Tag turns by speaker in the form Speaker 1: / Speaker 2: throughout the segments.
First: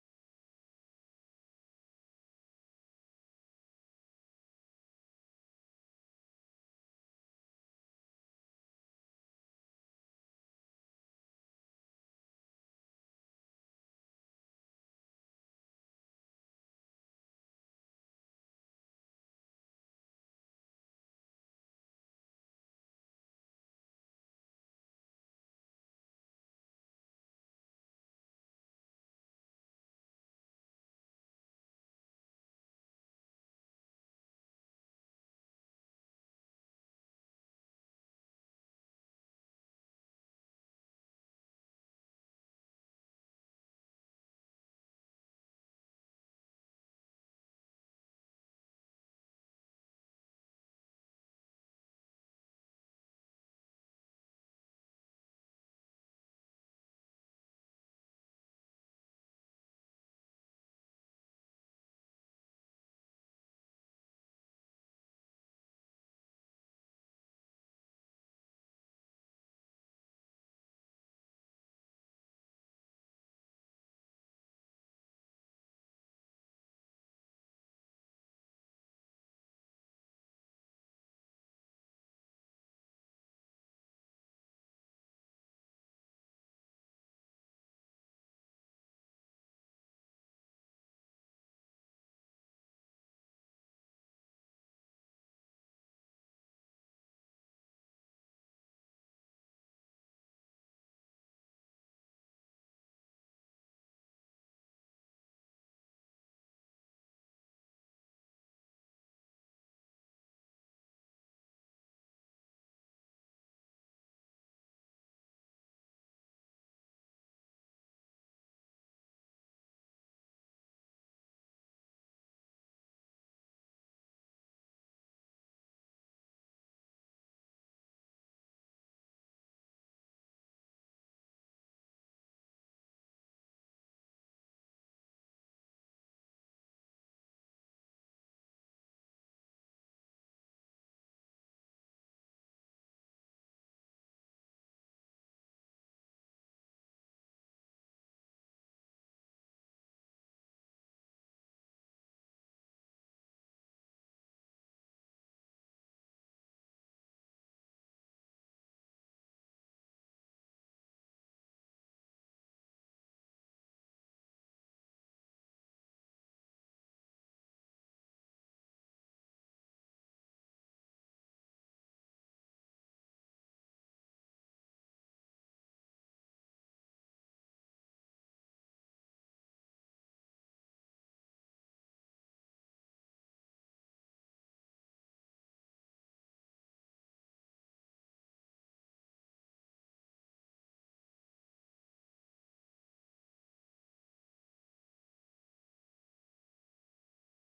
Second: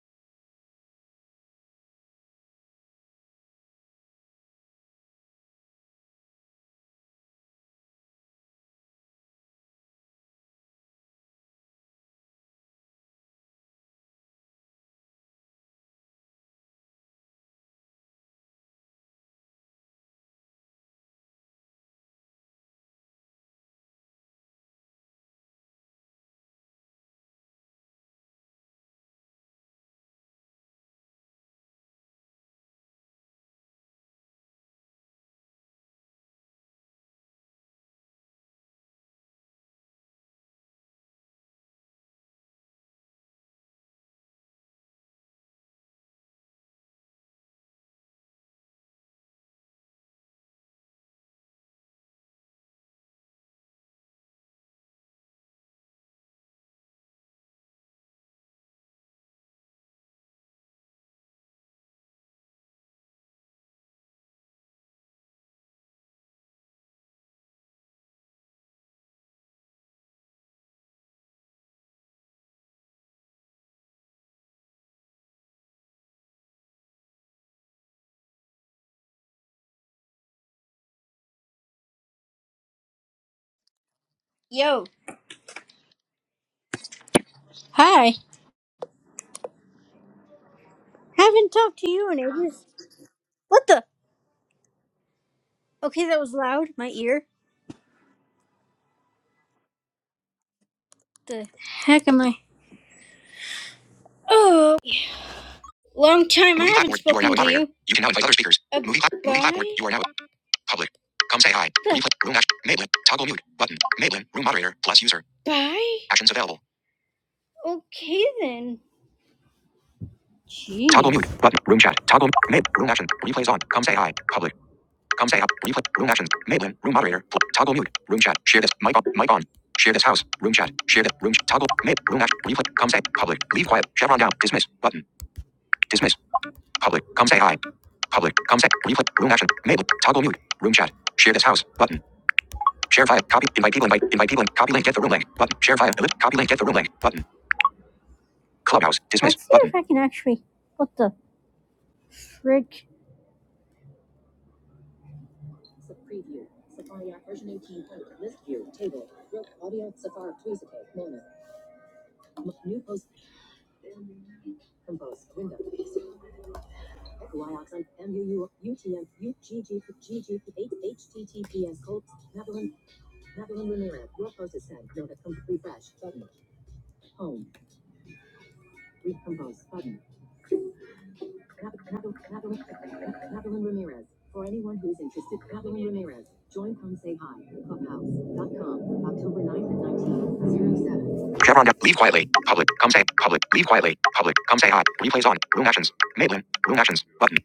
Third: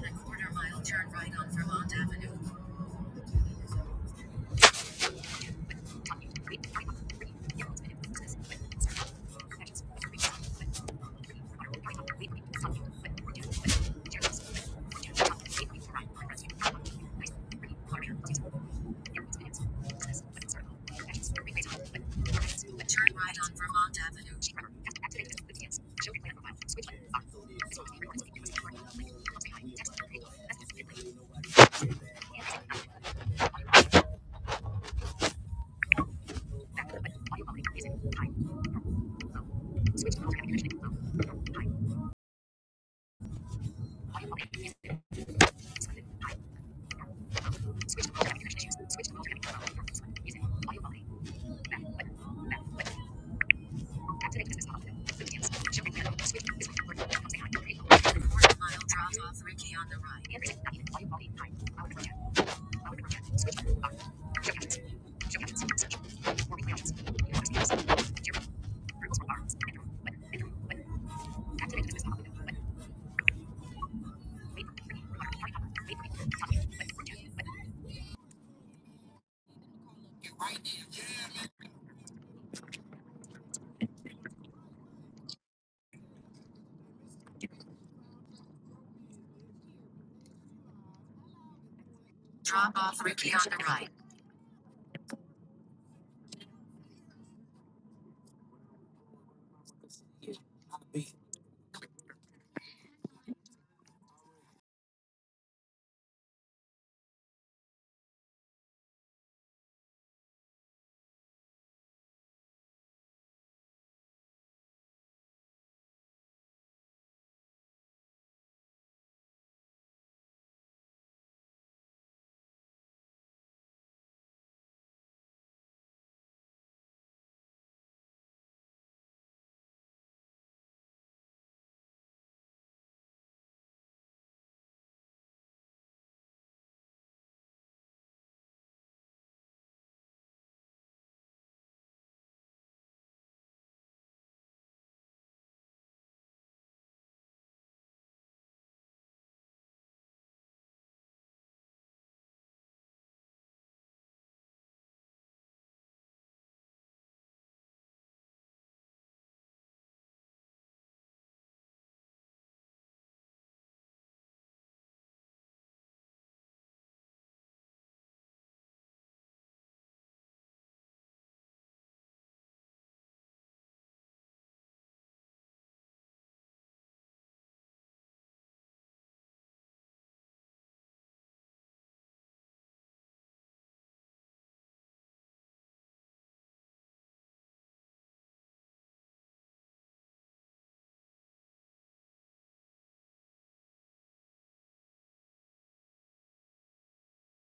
Speaker 1: A quarter mile turn right on Vermont Avenue. A Turn right on Vermont Avenue. Drop off.
Speaker 2: Yo. Hi. Haven't talked to you in ages.
Speaker 1: Drop off Ricky on the
Speaker 2: What the?
Speaker 1: right.
Speaker 2: Okay, that was loud. My ear. The heck am I? Oh, long time. I Movie haven't platform. You are now spoken a to moderator. you. You can now invite other speakers. A Movie, plat- movie platform. You are now public. Come say hi. The Replay. Room action. Maitland. Toggle mute. Button. Maitland. Room moderator. Plus user. Bye. Actions available. Okay then. Jeez. Toggle mute. Button. Room chat. Toggle. Mate. Room action. Replays on. Come say hi. Public. Come say app. Replay. Room actions. Mailin. Room moderator. toggle mute. Room chat. Share this. Mic on. Mic on. Share this house. Room chat. Share this. Room. Ch- toggle. Mid. Room action. Replay. Come say. Public. Leave quiet. Chevron down. Dismiss. Button. Dismiss. Public. Come say hi. Public. Come say. Replay. Room action. Mail. Toggle mute. Room chat. Share this house. Button. Share file. Copy. Invite people. Invite. Invite people. Copy link. Get the room link. Button. Share file. Copy link. Get the room link. Button. Clubhouse. Dismiss. Let's see Button. if I can actually. What the frig? Sub preview. Safari app version 18.0. List view. Table. Rope audio. Safari. Tweezite. Mono. New post. Compose. Window. Echo IOX. MUU. UTM. UGG. HTTPS. Colts. Madeline. Madeline Ramirez. Your post is sent. Nova. Com- refresh. Button. Home. Recompose. Button. Evelyn Ramirez. For anyone who's interested, Evelyn Ramirez. Join Come Say Hi, clubhouse.com, October 9th and 19th, 07. Chevron, leave quietly. Public, come say, public, leave quietly. Public, come say hi. Replays on. Room actions. Maitland, room actions. Button.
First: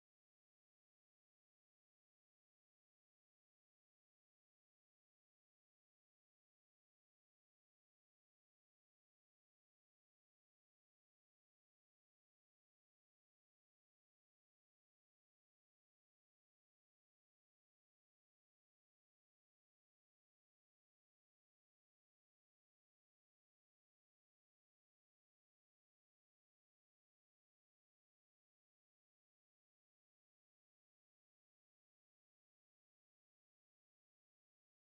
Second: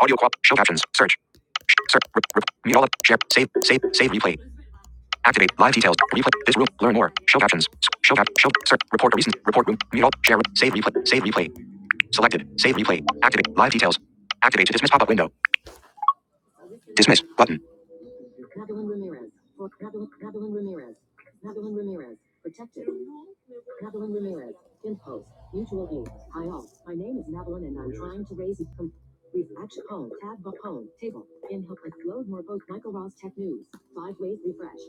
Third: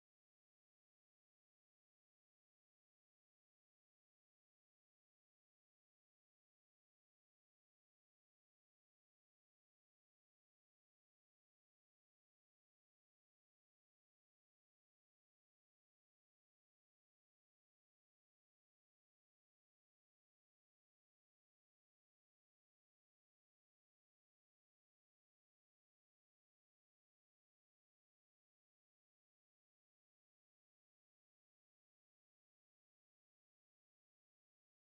Speaker 2: Audio quap, show captions, search. Search, re- re- mute all up, share, save, save, save replay. Activate live details. Replay this room. Learn more. Show captions. Show cap. Show. Search. Report a recent. Report room. Mute all. Share. Save replay. Save replay. Selected. Save replay. Activate. Live details. Activate to dismiss pop-up window. Dismiss button. Ramirez. Ramirez. Pabulon Ramirez. Pabulon Ramirez. Protected. Pabulon Ramirez. In post. Mutual aid. I own. My name is Madeline and I'm trying to raise com- Action home. home. Tab home, Table. In help. Load more. vote, Michael Ross. Tech news. Five ways. Refresh.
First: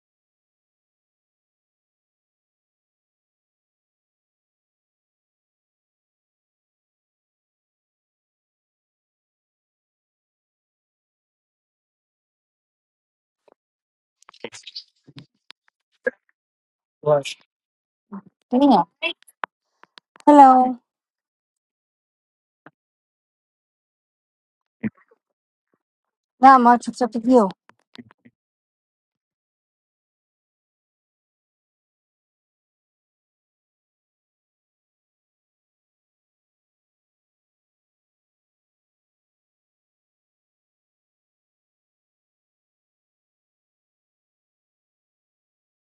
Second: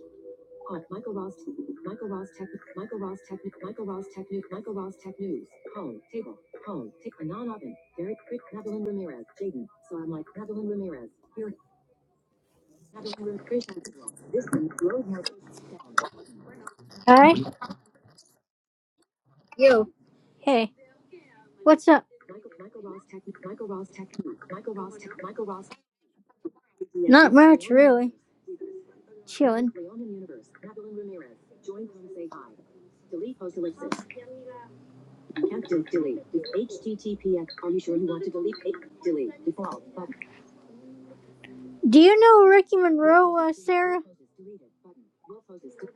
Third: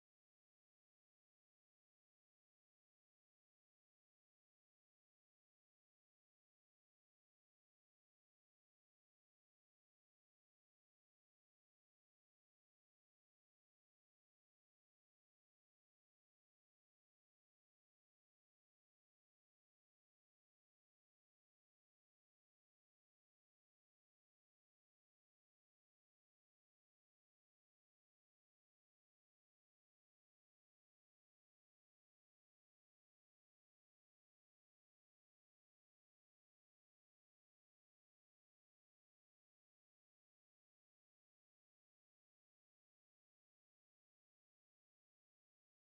Speaker 2: Home. Michael Ross. Michael Ross Tech. Michael Ross Technic. Michael Ross Technic. Michael Ross Tech News. Home. Table. Home. Tick. Anon Oven. Derek Crick. Madeline Ramirez. Jaden. So I'm like Madeline Ramirez. Here. Madeline Ramirez. This one. Road Hi.
Speaker 3: What? Yeah.
Speaker 2: Yo, Hey.
Speaker 3: Hello.
Speaker 2: What's up? Michael. Michael Ross Tech. Michael Ross Tech. Michael Ross Tech. Michael Ross.
Speaker 3: Not much except with
Speaker 2: Not
Speaker 3: you.
Speaker 2: much, really. Chilling. Leonin Universe. Madeline Ramirez. Join. say hi. Delete. Post. Ellipsis. Do you know Ricky Monroe, uh, Sarah?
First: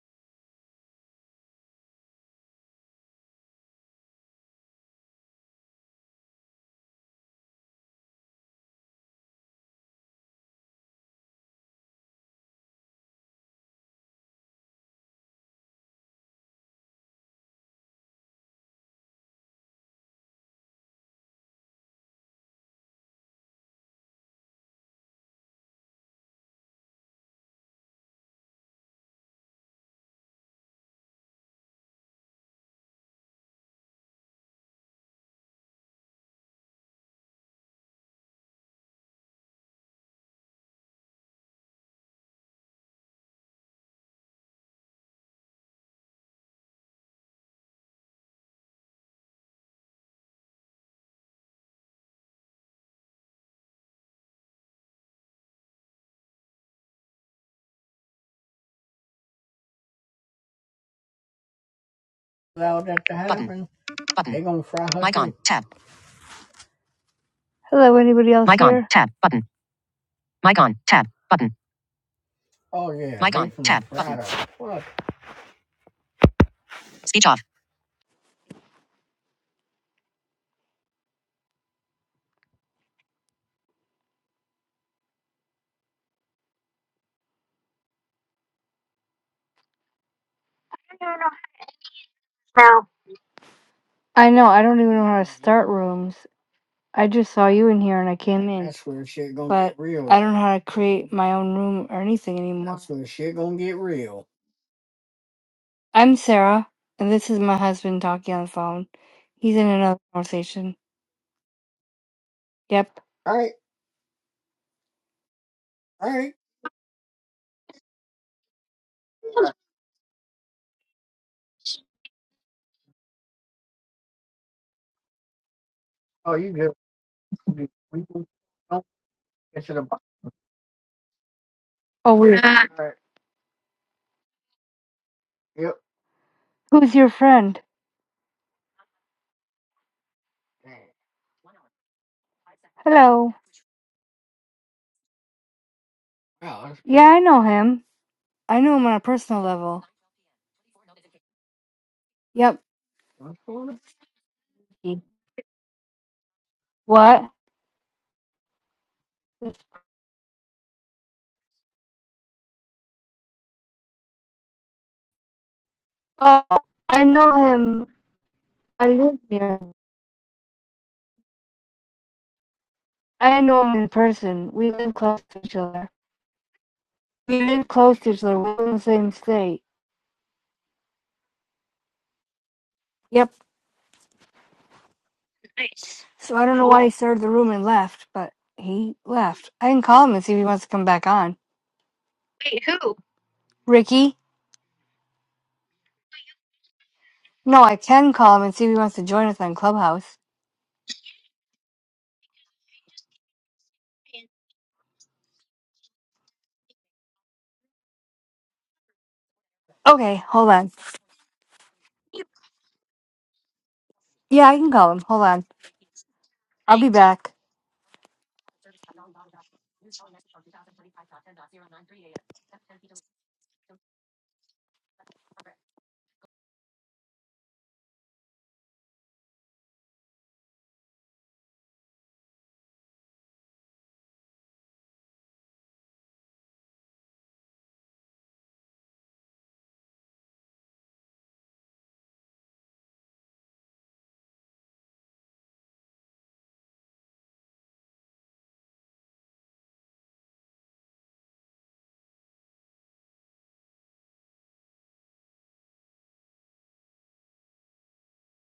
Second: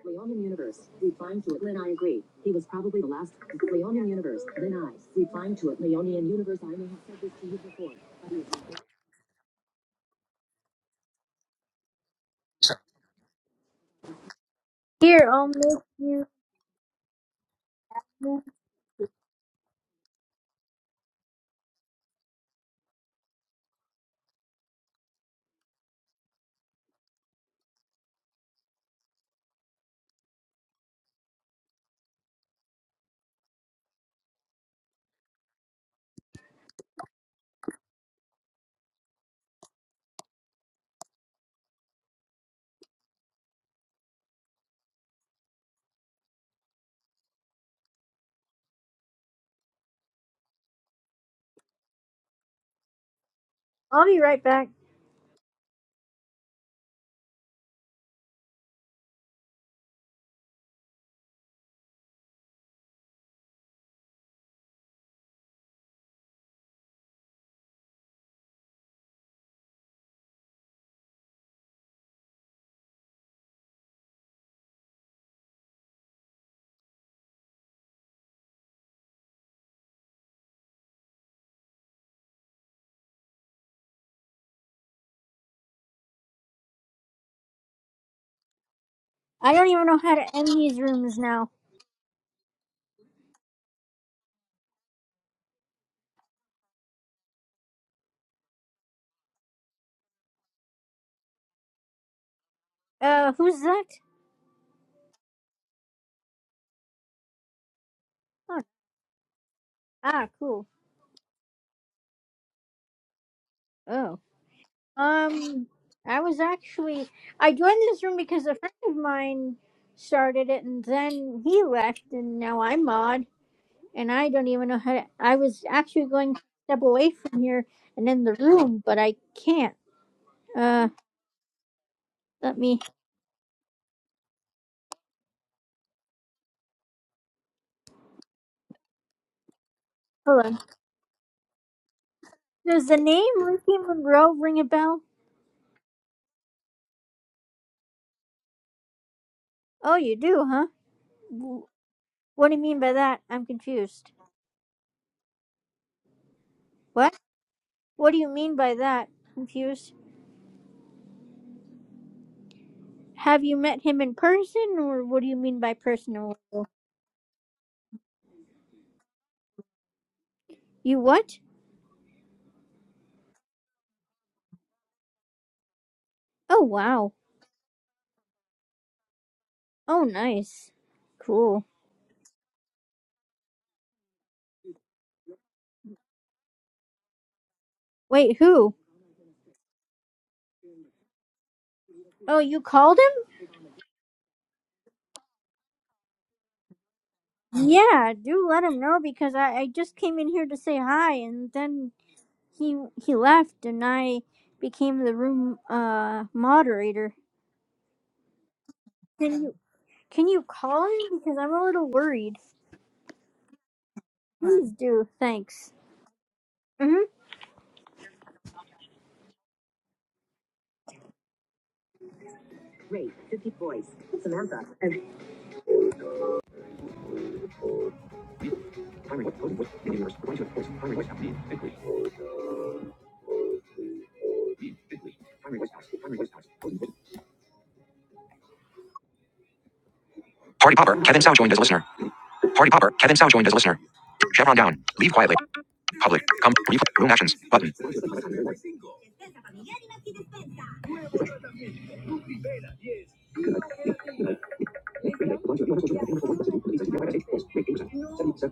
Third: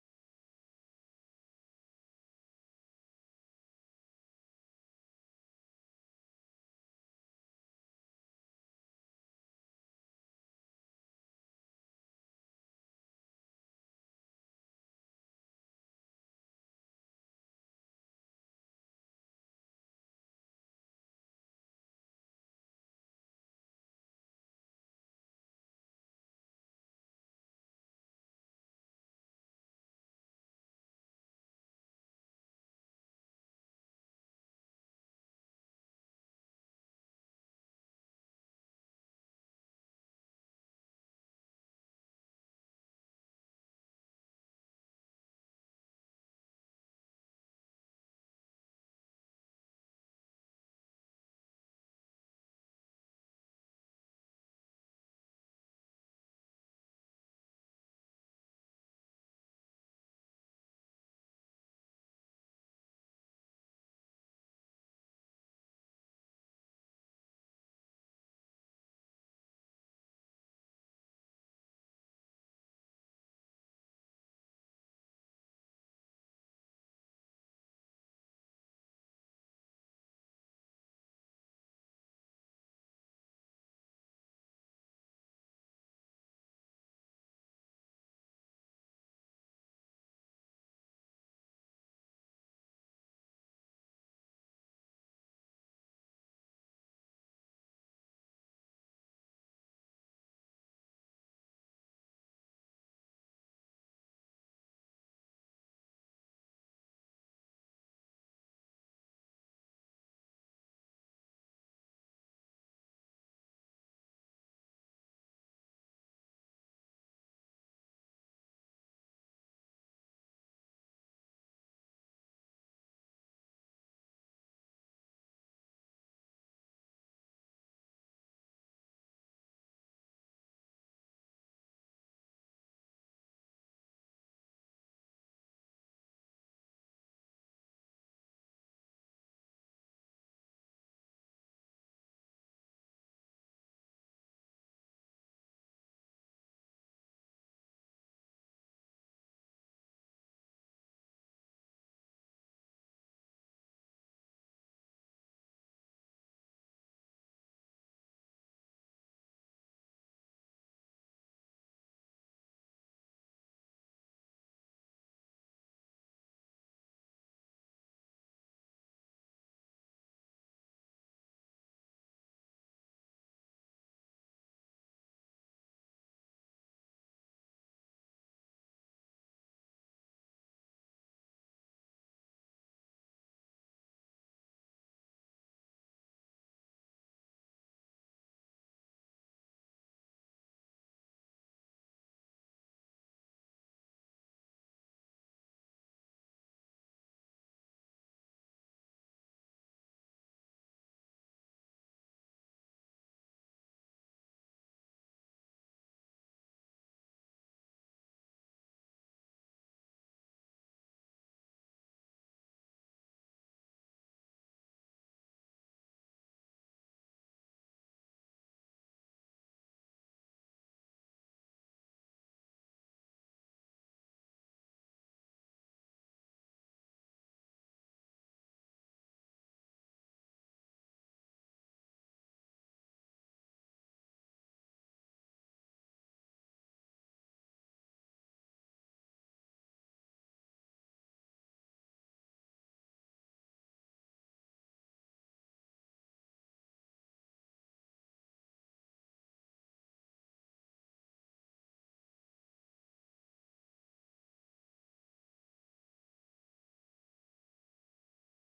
Speaker 2: Leonin Universe. Replying to it. Then I agree. He was probably the last. Leonin Universe. Then I. Replying to it. Leonian Universe. I may have said this to you before. Here, I'll make you. I'll be right back.
Speaker 3: Hello, anybody else here?
Speaker 2: I don't even know how to end these rooms now.
Speaker 3: I know, I don't even know how to start rooms. I just saw you in here and I came in. That's where shit gonna but get real. I don't know how to create my own room or anything anymore. That's where
Speaker 2: Uh,
Speaker 3: shit gonna
Speaker 2: who's
Speaker 3: get
Speaker 2: that?
Speaker 3: real. I'm Sarah, and this is my husband talking on the
Speaker 2: Oh,
Speaker 3: phone. He's in another
Speaker 2: ah, cool.
Speaker 3: conversation. Yep.
Speaker 2: Oh. Um, I was actually I joined this room because a friend of mine started it, and then he left, and now I'm mod, and I don't even know how to. I was actually going to step away from here and in the room, but I can't. Uh,
Speaker 3: Oh, wait.
Speaker 2: let me
Speaker 3: Who's your friend?
Speaker 2: hold on. Does the
Speaker 3: Hello.
Speaker 2: name Ricky Monroe ring a bell?
Speaker 3: Yeah, I know him. I know him on a personal level.
Speaker 2: Oh, you do, huh? W- What do
Speaker 3: Yep.
Speaker 2: you mean by that? I'm confused. What?
Speaker 3: What?
Speaker 2: What do you mean by that? Confused. Have you met him in person, or what do you mean by personal?
Speaker 3: Oh, I know him. I live near him.
Speaker 2: You what?
Speaker 3: I know him in person. We live close to each other.
Speaker 2: Oh wow.
Speaker 3: We live close to each other. We live in the same state.
Speaker 2: Oh nice. Cool.
Speaker 3: Yep. So I don't know why he started the room and left, but
Speaker 2: Wait, who?
Speaker 3: he left. I can call him and see if he wants to come back on.
Speaker 2: Oh, you called
Speaker 3: Ricky? No,
Speaker 2: him?
Speaker 3: I can
Speaker 2: Yeah,
Speaker 3: call him
Speaker 2: do
Speaker 3: and
Speaker 2: let
Speaker 3: see if he
Speaker 2: him
Speaker 3: wants
Speaker 2: know
Speaker 3: to join
Speaker 2: because
Speaker 3: us on
Speaker 2: I, I just
Speaker 3: Clubhouse.
Speaker 2: came in here to say hi and then he he left and I became the room uh moderator. Can you
Speaker 3: Okay,
Speaker 2: can you
Speaker 3: hold on.
Speaker 2: call him because I'm a little worried.
Speaker 3: Yeah, I can
Speaker 2: Please
Speaker 3: call him.
Speaker 2: do.
Speaker 3: Hold on.
Speaker 2: Thanks.
Speaker 3: I'll be
Speaker 2: Mhm.
Speaker 3: back.
Speaker 2: Rate fifty boys. Samantha. And Party Popper, Kevin Tsao joined as listener. Party Popper, Kevin Sow joined as listener. Chevron down. Leave quietly. Public. Come. Brief. Room actions. Button.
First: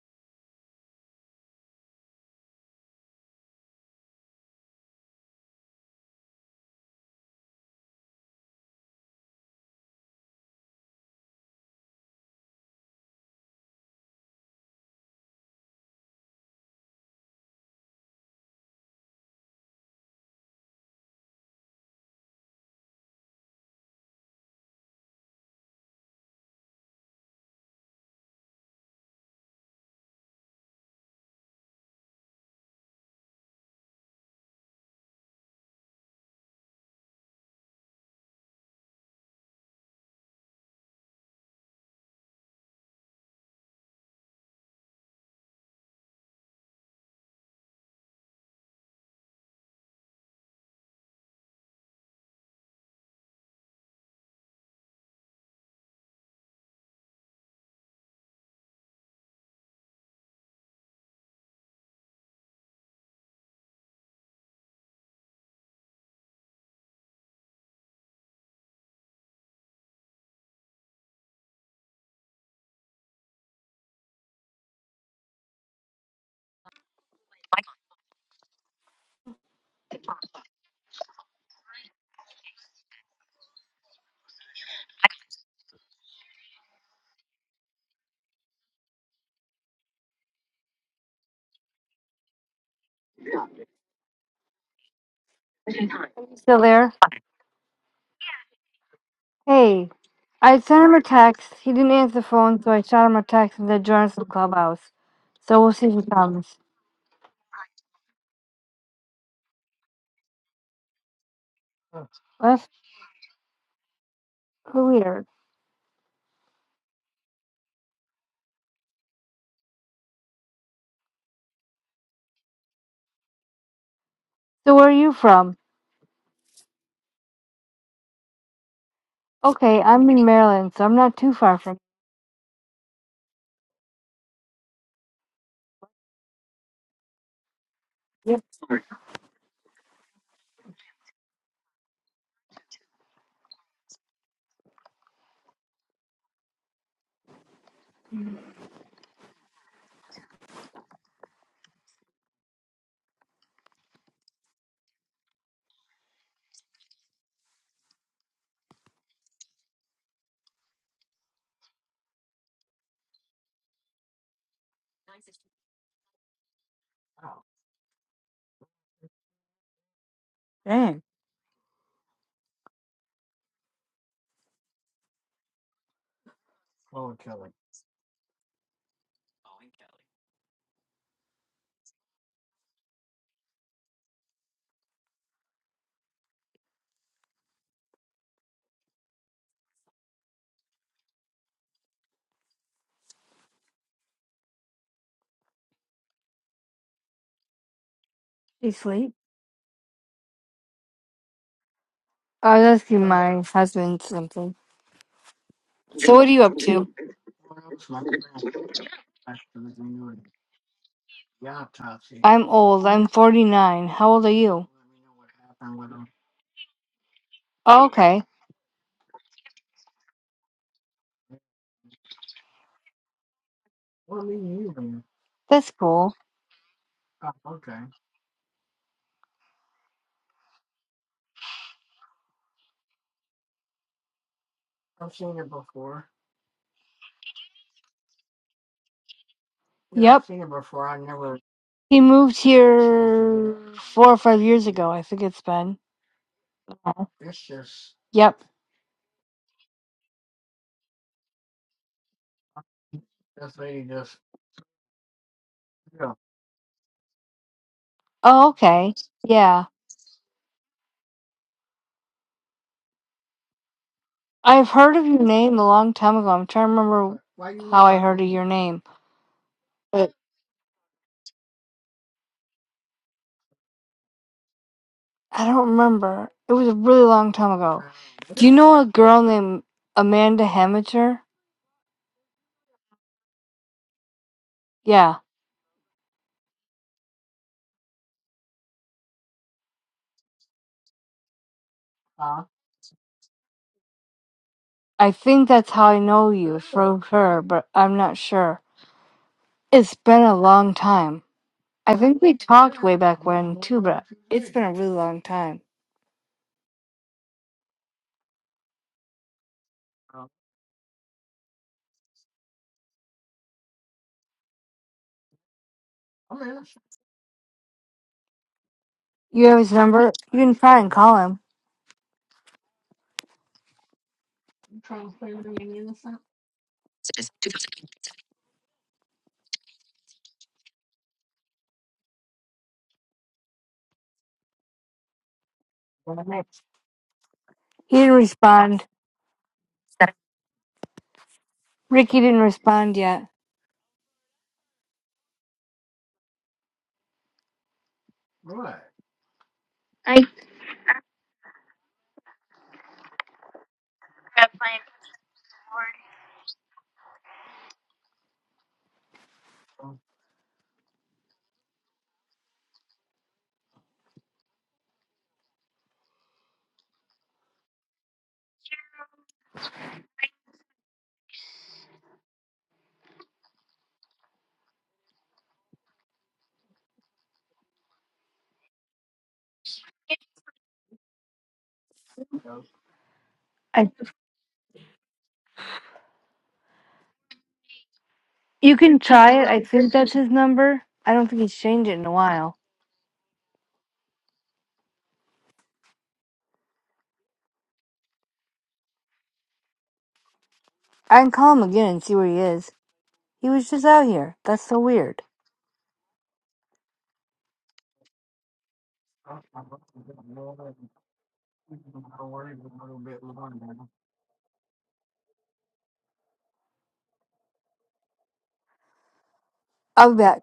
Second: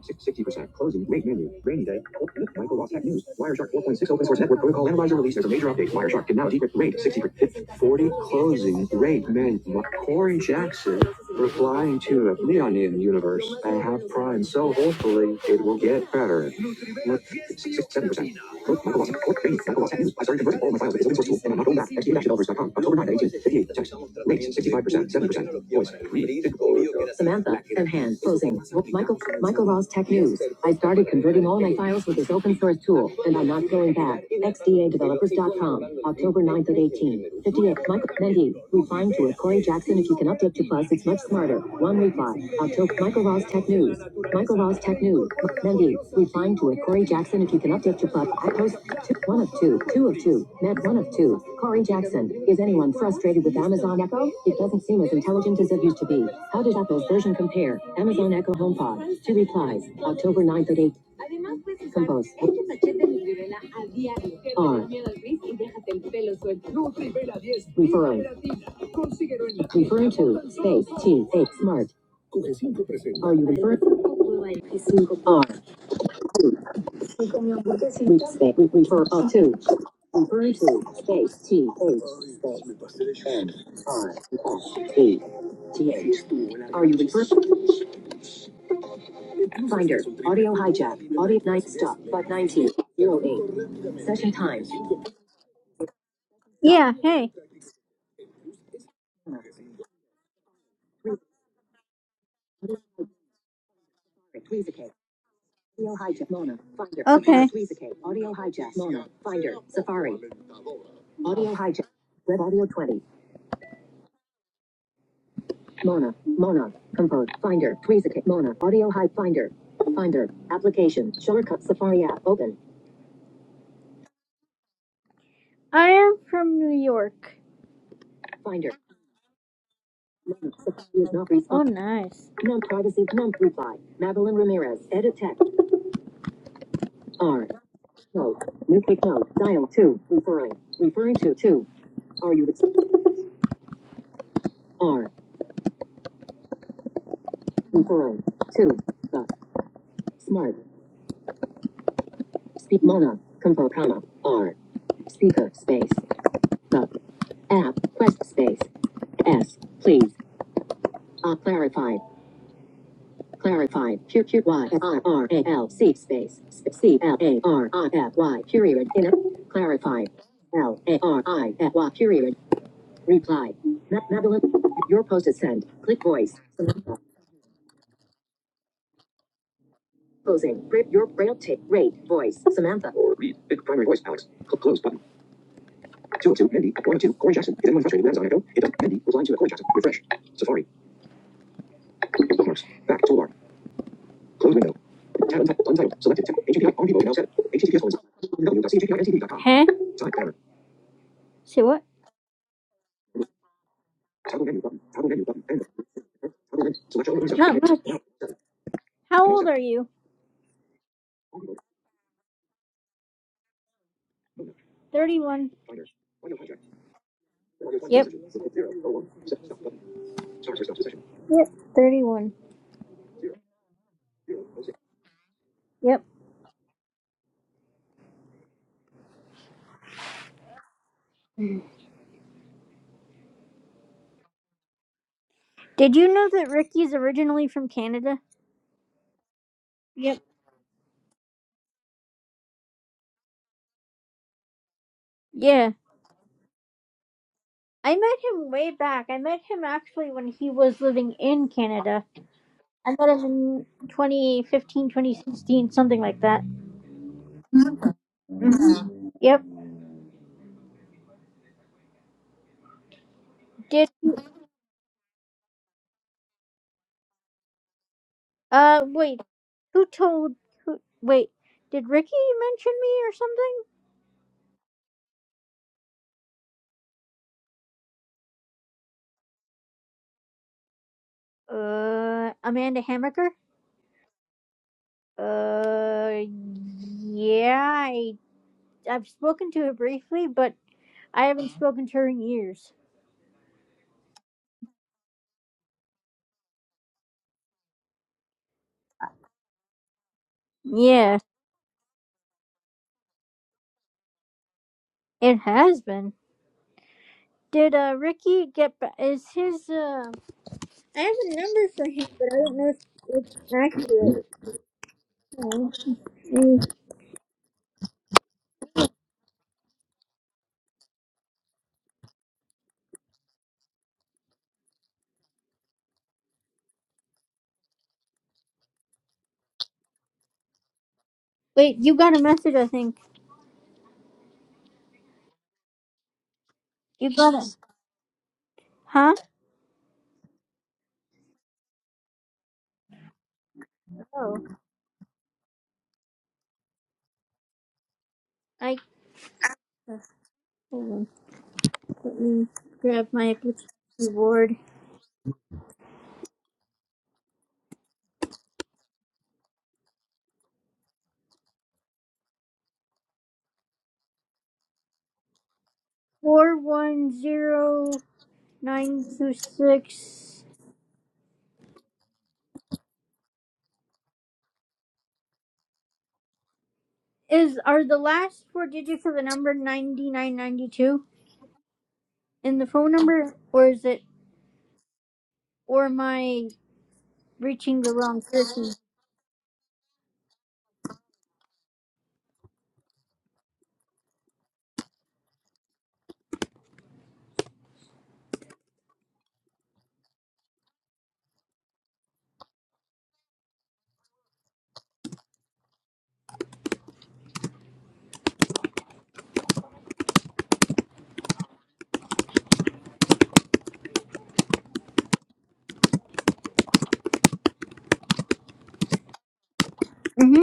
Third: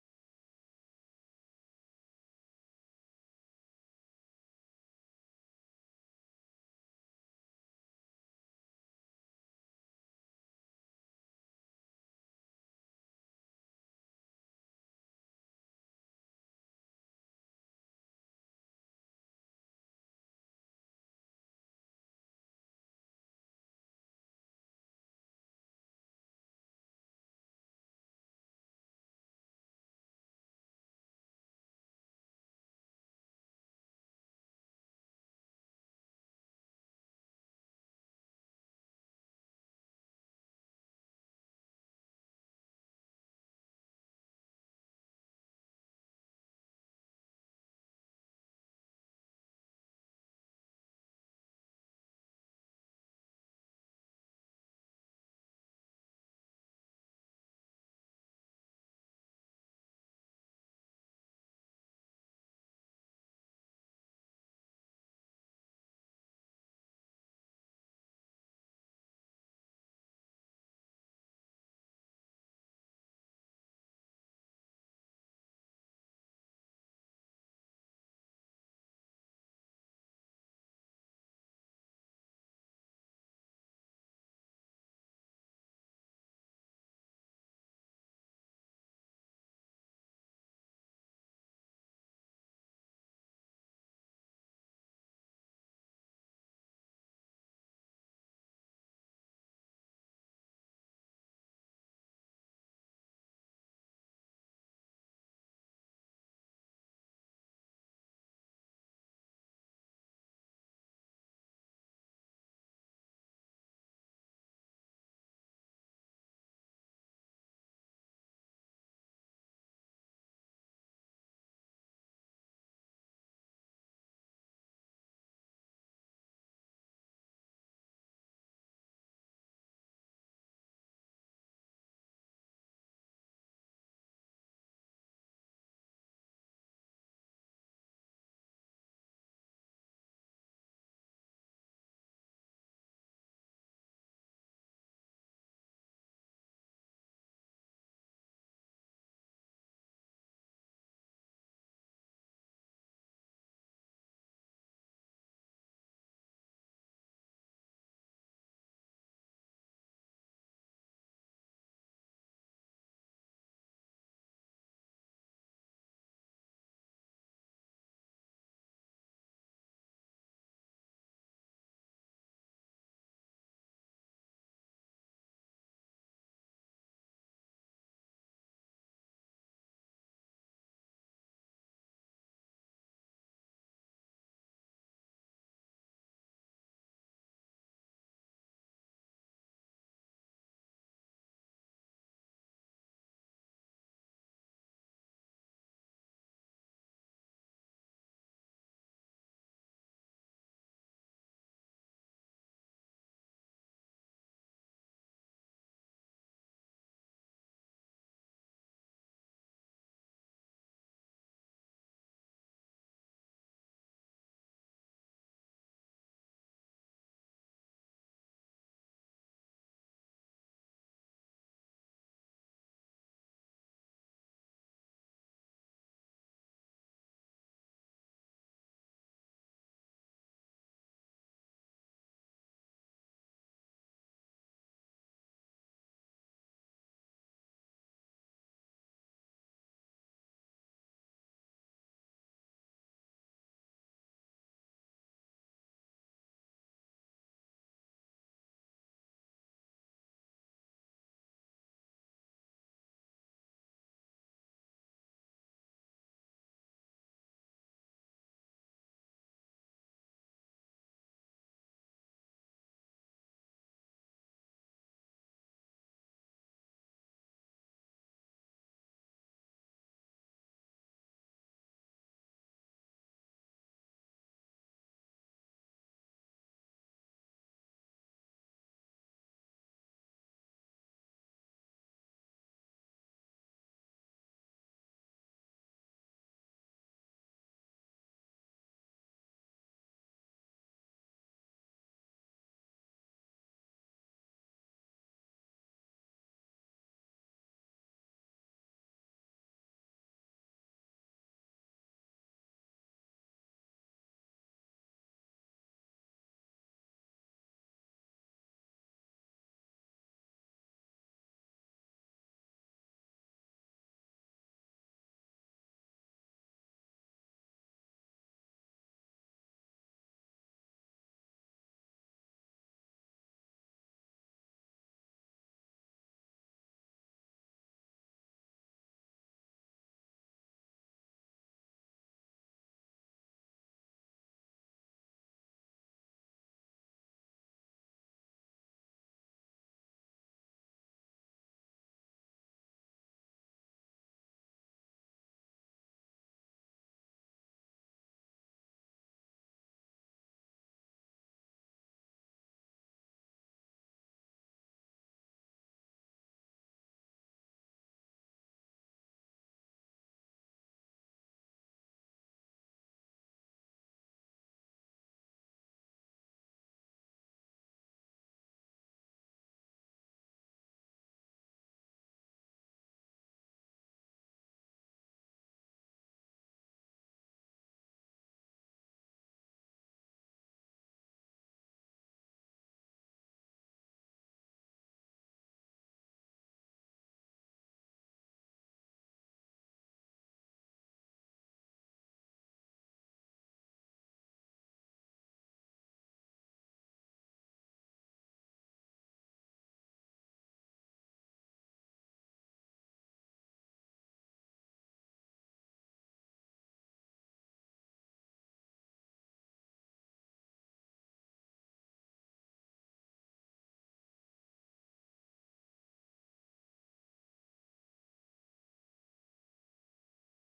Speaker 2: sixty percent. Closing. Rate menu. Rainy day. Michael Ross Tech News. Wireshark 4.6 open source network protocol analyzer release. There's a major update. Wireshark can now decrypt rate 60 percent. 40 closing rate menu. Corey Jackson replying to a neon in universe. I have prime, so hopefully it will get better. Lord, six, seven percent. Growth, number one. Growth training, number News. I started converting all my files to open source Tool, and I'm not going back. X D dash developers dot Com. October ninth at eighteen fifty-eight. 58, text. Rates, 65%, 7%. Voice, read, Samantha, and hand, closing. With Michael, Michael Ross Tech News. I started converting all my files with this open source tool, and I'm not going back. X D A developers dot Com. October ninth at eighteen fifty-eight. 58, Michael Mendy, confined to it. Corey Jackson, if you can update to plus, it's much smarter. One reply. October. Michael Ross Tech News. Michael Ross Tech News. Mendy, replying to it. Corey Jackson, if you can update to plus, I post two, one of two, two of two, Med one of two. Corey Jackson, is anyone frustrated with Amazon Echo? It doesn't seem as intelligent as it used to be. How does Apple's version compare? Amazon Echo HomePod. Two replies. October ninth, at 8. Compose. R. Referring. Referring to space T space smart. Are you referring R? Re- refer up to referring to space T space and R T T H. Are you referring? Finder audio hijack audio night stop but 19 zero eight. session time.
Speaker 3: Still there?
Speaker 2: Yeah, hey.
Speaker 3: Hey, I sent him a text. He didn't answer the phone, so I shot him a text and said, join us on Clubhouse. So we'll see if he comes.
Speaker 2: Okay. Audio hijack Mona. Finder. Safari. Audio hijack. Red audio
Speaker 3: That's
Speaker 2: 20.
Speaker 3: so weird.
Speaker 2: Mona. Mona. Compose. Finder. Tweezerkit. Mona. Audio Hijack, Finder. Finder. Application. Shortcut. Safari app. Open.
Speaker 3: So where are you from?
Speaker 2: I am from New York. Finder.
Speaker 3: Okay, I'm in
Speaker 2: Mona.
Speaker 3: Maryland, so I'm
Speaker 2: Safari is
Speaker 3: not
Speaker 2: not
Speaker 3: too far
Speaker 2: responding.
Speaker 3: from.
Speaker 2: Oh, nice. No privacy. no reply. Madeline Ramirez. Edit text. R. No.
Speaker 3: Yep.
Speaker 2: New pick note. Dial 2. Referring. Referring to 2. Are you R. Referring. 2. The. Smart. Speak. Mona. Compose. Comma. R. Speaker. Space. The. App. Press space. S. Please. Uh, clarified. Clarified. Q Q Y I R A L C space. C L A R I F Y. Period. In it, Clarified. L A
Speaker 3: Dang.
Speaker 2: R I F Y. Period. Reply. Madeline, your post is sent. Click voice. Samantha. Closing. Rip your braille tape. Rate. Voice. Samantha. or Read. Big primary voice, Alex. Cl- close button. 202, Mindy, at 102, Corey Jackson. Is anyone frustrated with Amazon Echo? It does. Mindy was lying to a at Corey Jackson. Refresh. Safari. Bookmarks. Back. Toolbar. Close window. Tab unti- untitled. Selected. HTTP. On people. Now set. HTTP. Colon.
Speaker 3: You sleep.
Speaker 2: www.cgpintv.com. Huh? Select banner. Say what?
Speaker 3: I was asking my husband
Speaker 2: Toggle
Speaker 3: something.
Speaker 2: menu button. Toggle menu button. End.
Speaker 3: So what are you up
Speaker 2: Toggle menu.
Speaker 3: to?
Speaker 2: Select all other Not much. How old are you?
Speaker 3: I'm old. I'm 49. How old are you?
Speaker 2: 31.
Speaker 3: Oh,
Speaker 2: Yep.
Speaker 3: okay,
Speaker 2: Oh, Yep. 31.
Speaker 3: that's
Speaker 2: Yep.
Speaker 3: cool.
Speaker 2: Did you know that Ricky's originally from Canada? Yep.
Speaker 3: Yep. He moved here four or five years ago. I think it's
Speaker 2: Yeah.
Speaker 3: been.
Speaker 2: I met
Speaker 3: Yep.
Speaker 2: him way back. I met him actually when he was living in Canada. I met him in 2015, 2016, something like that.
Speaker 3: Oh, okay.
Speaker 2: Mhm. Yep.
Speaker 3: Yeah.
Speaker 2: Did
Speaker 3: I've heard of your name a long time ago. I'm trying to remember how I heard of your name.
Speaker 2: uh wait, who told who? Wait, did Ricky mention me
Speaker 3: I don't remember. It was a really long time ago. Do you know a girl named Amanda Hamager?
Speaker 2: or something? Uh, Amanda Hammaker.
Speaker 3: Yeah,
Speaker 2: Uh, yeah, I I've spoken to her briefly, but I haven't spoken to her in years.
Speaker 3: I think that's how I know you from her, but I'm not sure. It's been a long
Speaker 2: Yeah,
Speaker 3: time. I think we talked way back when too, but it's been a really long
Speaker 2: it
Speaker 3: time.
Speaker 2: has been. Did uh Ricky get back? Is his uh? I have a number for him, but I don't know if it's accurate. Um,
Speaker 3: You have his number? You can try and call him.
Speaker 2: Wait, you got a message, I think. You got it.
Speaker 3: He didn't respond.
Speaker 2: Huh?
Speaker 3: Ricky didn't respond yet.
Speaker 2: Oh, I hold on. Let me grab my keyboard. Four one zero nine two six is are the last four digits of the number ninety nine ninety two in the phone number, or is
Speaker 3: I
Speaker 2: it or am I reaching the wrong person?
Speaker 3: you can try it. I think that's his number. I don't think he's changed it in a while. I can call him again and see where he is. He was just out here. That's so weird. I'll be back.